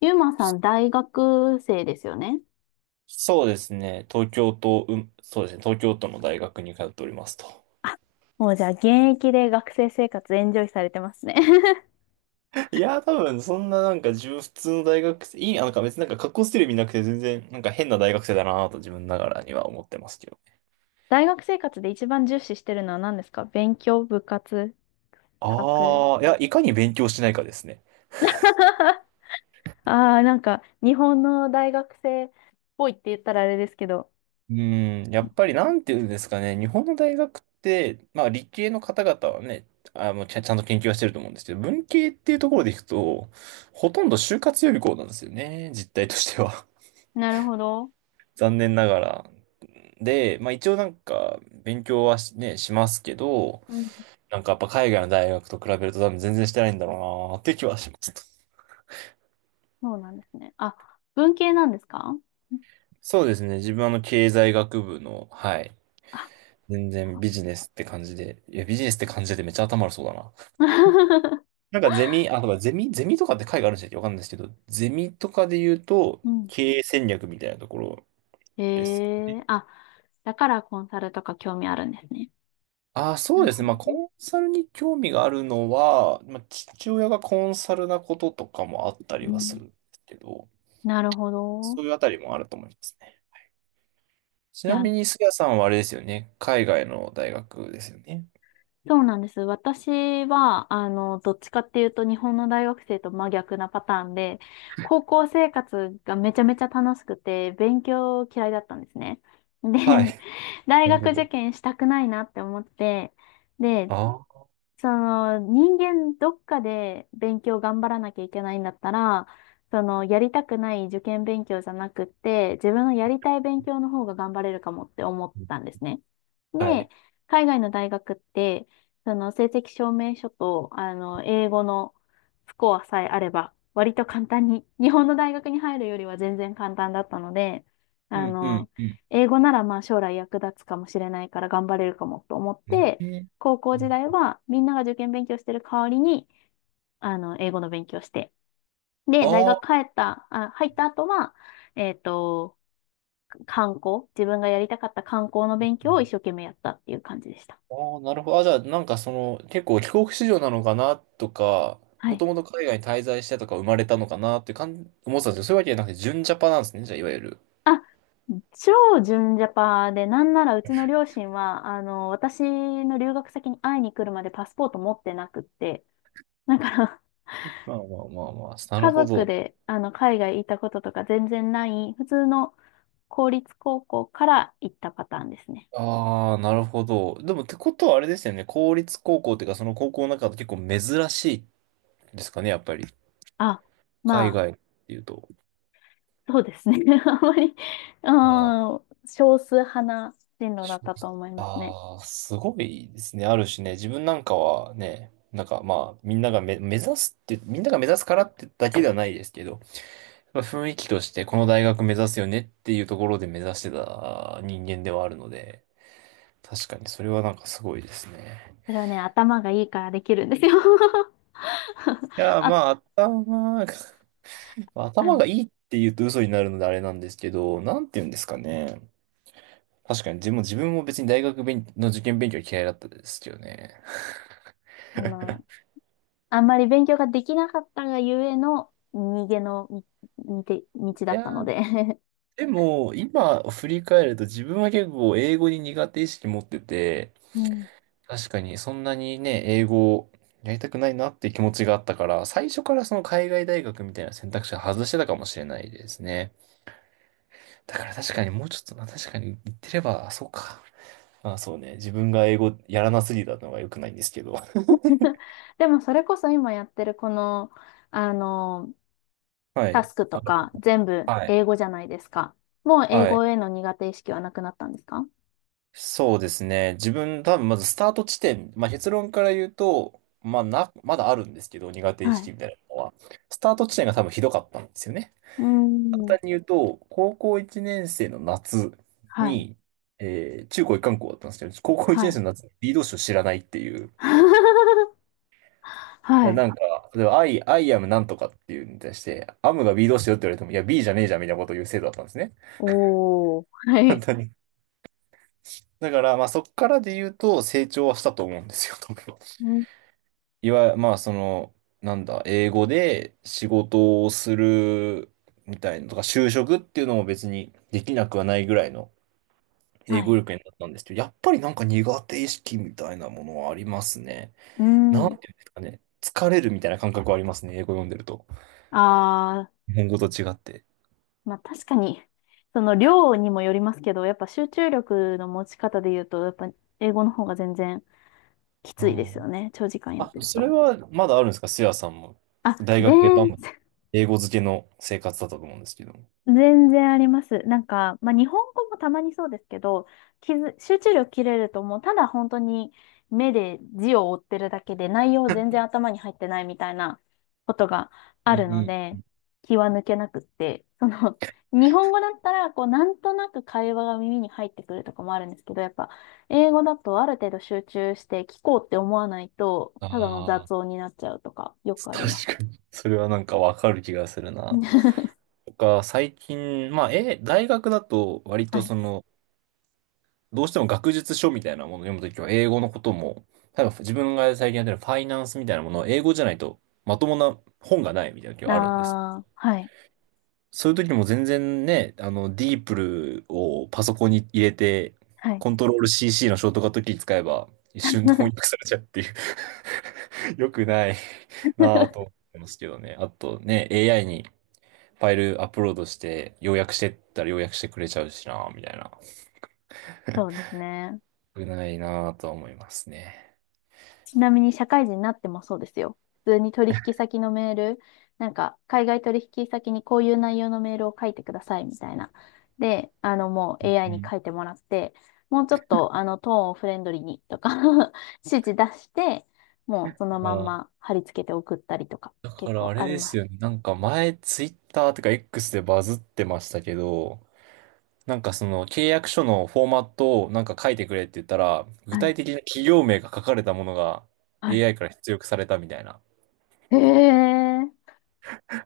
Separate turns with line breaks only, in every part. ゆうまさん、大学生ですよね。
そうですね。東京都、そうですね。東京都の大学に通っておりますと。
もうじゃあ現役で学生生活エンジョイされてますね。
多分、そんななんか、自分普通の大学生、いい、あなんか別に格好してる意味なくて、全然、なんか変な大学生だなぁと自分ながらには思ってますけど。
大学生活で一番重視してるのは何ですか？勉強、部活、サークル。
ああ、いや、いかに勉強しないかですね。
ああ、なんか日本の大学生っぽいって言ったらあれですけど。
うん、やっぱりなんていうんですかね、日本の大学って、まあ理系の方々はね、ちゃんと研究はしてると思うんですけど、文系っていうところでいくと、ほとんど就活予備校なんですよね、実態としては。
なるほど。
残念ながら。で、まあ一応なんか勉強はしね、しますけど、
うん、
なんかやっぱ海外の大学と比べると多分全然してないんだろうなって気はします。
そうなんですね。あ、文系なんですか？
そうですね。自分はあの経済学部の、はい。
あ
全然ビジネスって感じで、いやビジネスって感じでめっちゃ頭悪そうだな。なんかゼミ、あ、とかゼミ、ゼミとかって会があるんでしたっけ、わかんないですけど、ゼミとかで言うと
うん。
経営戦略みたいなところ
へ
ですかね。
え、あ、だからコンサルとか興味あるんですね。
あ、そ
な
う
る
です
ほ
ね。
ど
まあ、コ
ね。
ンサルに興味があるのは、まあ、父親がコンサルなこととかもあったり
う
はす
ん、
るんですけど、
なるほど。
そういうあたりもあると思いますね。ち
い
な
や、
みに、すやさんはあれですよね。海外の大学ですよね。
そうなんです。私は、どっちかっていうと日本の大学生と真逆なパターンで、高校生活がめちゃめちゃ楽しくて、勉強嫌いだったんですね。
は
で、
い。
大
なるほ
学受
ど。
験したくないなって思って、で、
あ
その人間どっかで勉強頑張らなきゃいけないんだったら、そのやりたくない受験勉強じゃなくって、自分のやりたい勉強の方が頑張れるかもって思ったんですね。
あ、は
で、
い。
海外の大学って、その成績証明書と、英語のスコアさえあれば、割と簡単に、日本の大学に入るよりは全然簡単だったので、
う
あ
んう
の、
んうん。
英語ならまあ将来役立つかもしれないから頑張れるかもと思って、
ね。
高校時代はみんなが受験勉強してる代わりに、英語の勉強して。で、大
ああ
学帰
ー、
った、あ、入った後は、えっと、自分がやりたかった観光の
うん
勉
う
強を一生
ん、
懸命やったっていう感じでした。
ああなるほど。あ、じゃあ、なんかその、結構帰国子女なのかなとか、
は
も
い。
ともと海外に滞在してとか生まれたのかなって感じ、思ってたんですけど、そういうわけじゃなくて、純ジャパなんですね。じゃあ、いわゆる。
あ、超純ジャパで、なんならうちの両親は、私の留学先に会いに来るまでパスポート持ってなくって、だから、
まあまあまあまあ、なる
家
ほ
族
ど。
で、海外行ったこととか全然ない、普通の公立高校から行ったパターンですね。
ああ、なるほど。でもってことはあれですよね。公立高校っていうか、その高校の中で結構珍しいですかね、やっぱり。
あ、ま
海
あ、
外っていうと。
そうですね。あんまり、
ああ、
うん、少数派な進路だ
し
っ
ょ
たと思いますね。
ああ、すごいですね。あるしね、自分なんかはね、なんかまあ、みんながめ、目指すってみんなが目指すからってだけではないですけど、まあ雰囲気としてこの大学目指すよねっていうところで目指してた人間ではあるので、確かにそれはなんかすごいですね。
それはね、頭がいいからできるんですよ。あ、
まあ、頭が、
あ
頭
の、
がいいって言うと嘘になるのであれなんですけど、なんて言うんですかね。確かに自分も別に大学勉の受験勉強は嫌いだったですけどね。
あの、あんまり勉強ができなかったがゆえの逃げのみみて道
い
だっ
や
たの
ー、
で。
でも、今振り返ると自分は結構英語に苦手意識持ってて、
うん。
確かにそんなにね、英語をやりたくないなっていう気持ちがあったから、最初からその海外大学みたいな選択肢を外してたかもしれないですね。だから確かにもうちょっとな、確かに言ってれば、そうか。あ、そうね。自分が英語やらなすぎたのが良くないんですけど。
でもそれこそ今やってるこの、あの、
は
タ
い。
スクとか全部
はい。
英語じゃないですか。もう英
はい。
語への苦手意識はなくなったんですか？
そうですね。多分まずスタート地点、まあ結論から言うと、まあな、まだあるんですけど、苦手意
は
識
い。
みたいなのは。スタート地点が多分ひどかったんですよね。
う
簡
ん。
単に言うと、高校1年生の夏
はい。
に、中高一貫校だったんですけど、高校1
は
年生
い。
の夏に B 動詞を知らないっていう。い
は
や
い。
なんか、例えば、I am なんとかっていうのに対して、アムが B 動詞よって言われても、いや、B じゃねえじゃんみたいなことを言う生徒だったんですね。
おー。は
本
い。
当に。だから、まあそっからで言うと成長はしたと思うんですよ、多分。
うん。
いわゆる、まあその、なんだ、英語で仕事をするみたいなとか、就職っていうのも別にできなくはないぐらいの英
は
語
い。
力になったんですけど、やっぱりなんか苦手意識みたいなものはありますね。
う
なんて
ん。
いうんですかね。疲れるみたいな感覚はありますね、英語読んでると。
あ
日本語と違って。
ー、まあ確かに、その量にもよりますけど、やっぱ集中力の持ち方で言うと、やっぱ英語の方が全然き
う
ついですよ
ん、
ね。長時間やっ
あ、
てる
それ
と。
はまだあるんですか、せやさんも。
あ、
大学でバンバン英語漬けの生活だったと思うんですけども。
全然あります。なんか、まあ、日本語もたまにそうですけど、集中力切れるともうただ本当に目で字を追ってるだけで内容全然頭に入ってないみたいなことが
う
あ
ん
る
う
の
ん、
で、気は抜けなくって、その、日本語だったら、こう、なんとなく会話が耳に入ってくるとかもあるんですけど、やっぱ、英語だとある程度集中して聞こうって思わないと、ただの
あ
雑
あ、
音になっちゃうとか、よくありま
確
す。
かに。それはなんかわかる気がするな。最近、大学だと割
は
と
い。
その、どうしても学術書みたいなものを読むときは英語のことも、例えば自分が最近やってるファイナンスみたいなものを英語じゃないとまともな本がないみたいな時
あ
はあるんです。
あ、はい。
そういう時も全然ね、あの、ディープルをパソコンに入れて、
はい。
コントロール CC のショートカットキー使えば一瞬で翻 訳されちゃうっていう。 良くないなぁと思 ってますけどね。あとね、AI にファイルアップロードして、要約してったら要約してくれちゃうしなぁ、みたいな。
そうですね。
良くないなぁとは思いますね。
ちなみに社会人になってもそうですよ。普通に取引先のメール、なんか海外取引先にこういう内容のメールを書いてくださいみたいな。で、あのもう
う
AI に
ん。
書いてもらって、もうちょっとあのトーンをフレンドリーにとか 指示出して、もうその
あ
まん
ー、
ま貼り付けて送ったりとか
だか
結
ら
構
あれ
あり
で
ま
す
す。
よね。なんか前、ツイッターとか X でバズってましたけど、なんかその契約書のフォーマットをなんか書いてくれって言ったら、具
はい。
体的な企業名が書かれたものが
はい。
AI から出力されたみたいな。
へえ。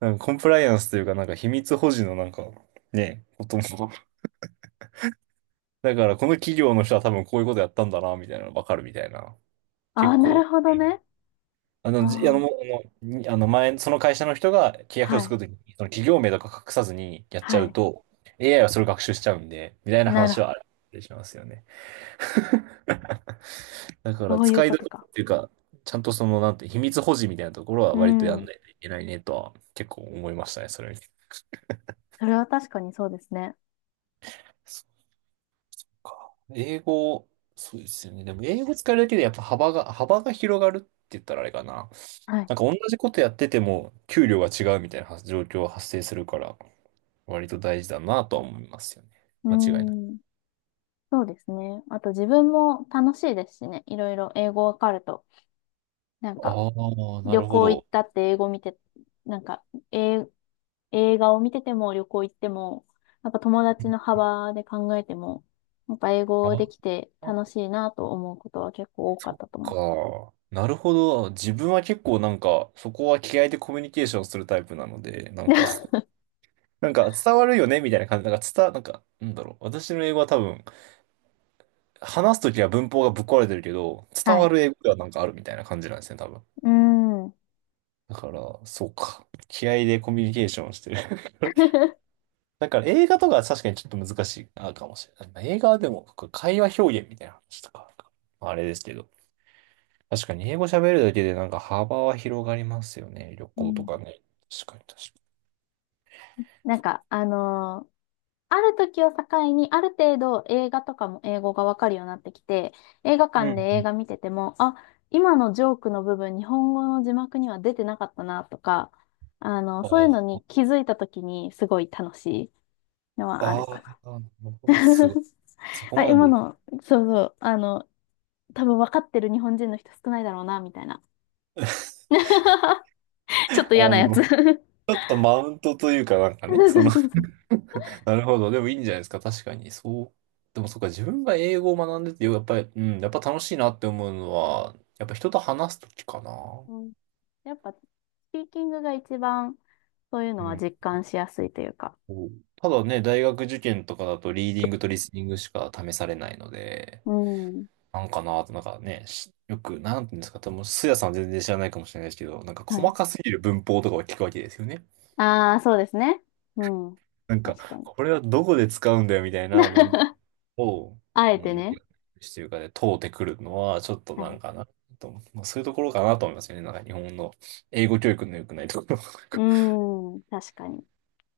なんかコンプライアンスというか、なんか秘密保持のなんか、ね、こともだから、この企業の人は多分こういうことやったんだな、みたいなのわかるみたいな。
あ
結
あ、な
構、
るほどね。
あの、じあの、
あ
も
あ。
うあの、にあの前、その会社の人が契約書を
は
作
い。
るときに、その企業名とか隠さずにやっちゃ
は
う
い。
と、AI はそれを学習しちゃうんで、みたいな
なる
話
ほ
はあ
ど。
るしますよね。だから、
そういう
使い
こ
どこ
とか。
ろっていうか、ちゃんとその、なんて、秘密保持みたいなところは
う
割とやん
ん。
ないといけないねとは、結構思いましたね、それ見て。
それは確かにそうですね。
か英語、そうですよね。でも英語使えるだけでやっぱ幅が広がるって言ったらあれかな。
はい。
なんか同じことやってても給料が違うみたいな状況が発生するから、割と大事だなとは思いますよね。
う
間違いない。
ーん。そうですね。あと自分も楽しいですしね。いろいろ英語わかると。なん
あ
か、
あ、な
旅
るほ
行行っ
ど。
たって英語見て、なんか、え、映画を見てても旅行行っても、やっぱ友
う
達
ん、
の幅で考えても、やっぱ英語でき
あ、
て楽しいなと思うことは結構多か
そ
っ
っ
たと思う。
か。なるほど。自分は結構なんか、そこは気合でコミュニケーションするタイプなので、なんか、なんか伝わるよねみたいな感じ。なんか伝わ、なんか、なんだろう。私の英語は多分、話すときは文法がぶっ壊れてるけど、伝
は
わ
い。
る英語ではなんかあるみたいな感じなんですね、多分。
うーん。
だから、そうか。気合でコミュニケーションをしてる。だから映画とかは確かにちょっと難しいかもしれない。まあ映画はでも会話表現みたいな話とか、まああれですけど。確かに英語喋るだけでなんか幅は広がりますよね。旅
う
行とか
ん、
ね。確かに確か
なんか、あのある時を境に、ある程度映画とかも英語がわかるようになってきて、映画
に、う
館で
ん、うん。
映
に。
画見てても、あ、今のジョークの部分、日本語の字幕には出てなかったなとか、そういうのに気づいた時にすごい楽しいのはあ
あ
るかな。
あ、あ、す ごい。そこ
あ、
ま
今
でいく。
の、そうそう、多分分かってる日本人の人少ないだろうな、みたいな。ちょっ
あ
と嫌なやつ。 そ
の、ちょっとマウントというかなんかね、
う
そ
そう
の。
そうそう。
なるほど。でもいいんじゃないですか。確かに。そう。でもそっか、自分が英語を学んでて、やっぱり、うん、やっぱ楽しいなって思うのは、やっぱ人と話すときかな。
うん、やっぱ、スピーキングが一番そういう
う
のは
ん。
実感しやすいというか。
そう、ただね、大学受験とかだと、リーディングとリスニングしか試されないので、
うん。
なんかなと、なんかね、しよく、なんていうんですか、多分、スヤさん全然知らないかもしれないですけど、なんか
は
細
い。
かすぎる文法とかを聞くわけですよね。
ああ、そうですね。うん。
なんか、
確かに。
これはどこで使うんだよみたいな文 を、
あえ
う
て
ん大
ね。
学というかで通ってくるのは、ちょっと
は
なん
い。
かなと思って、まあ、そういうところかなと思いますよね。なんか日本の英語教育の良くないところ。
うん。確かに。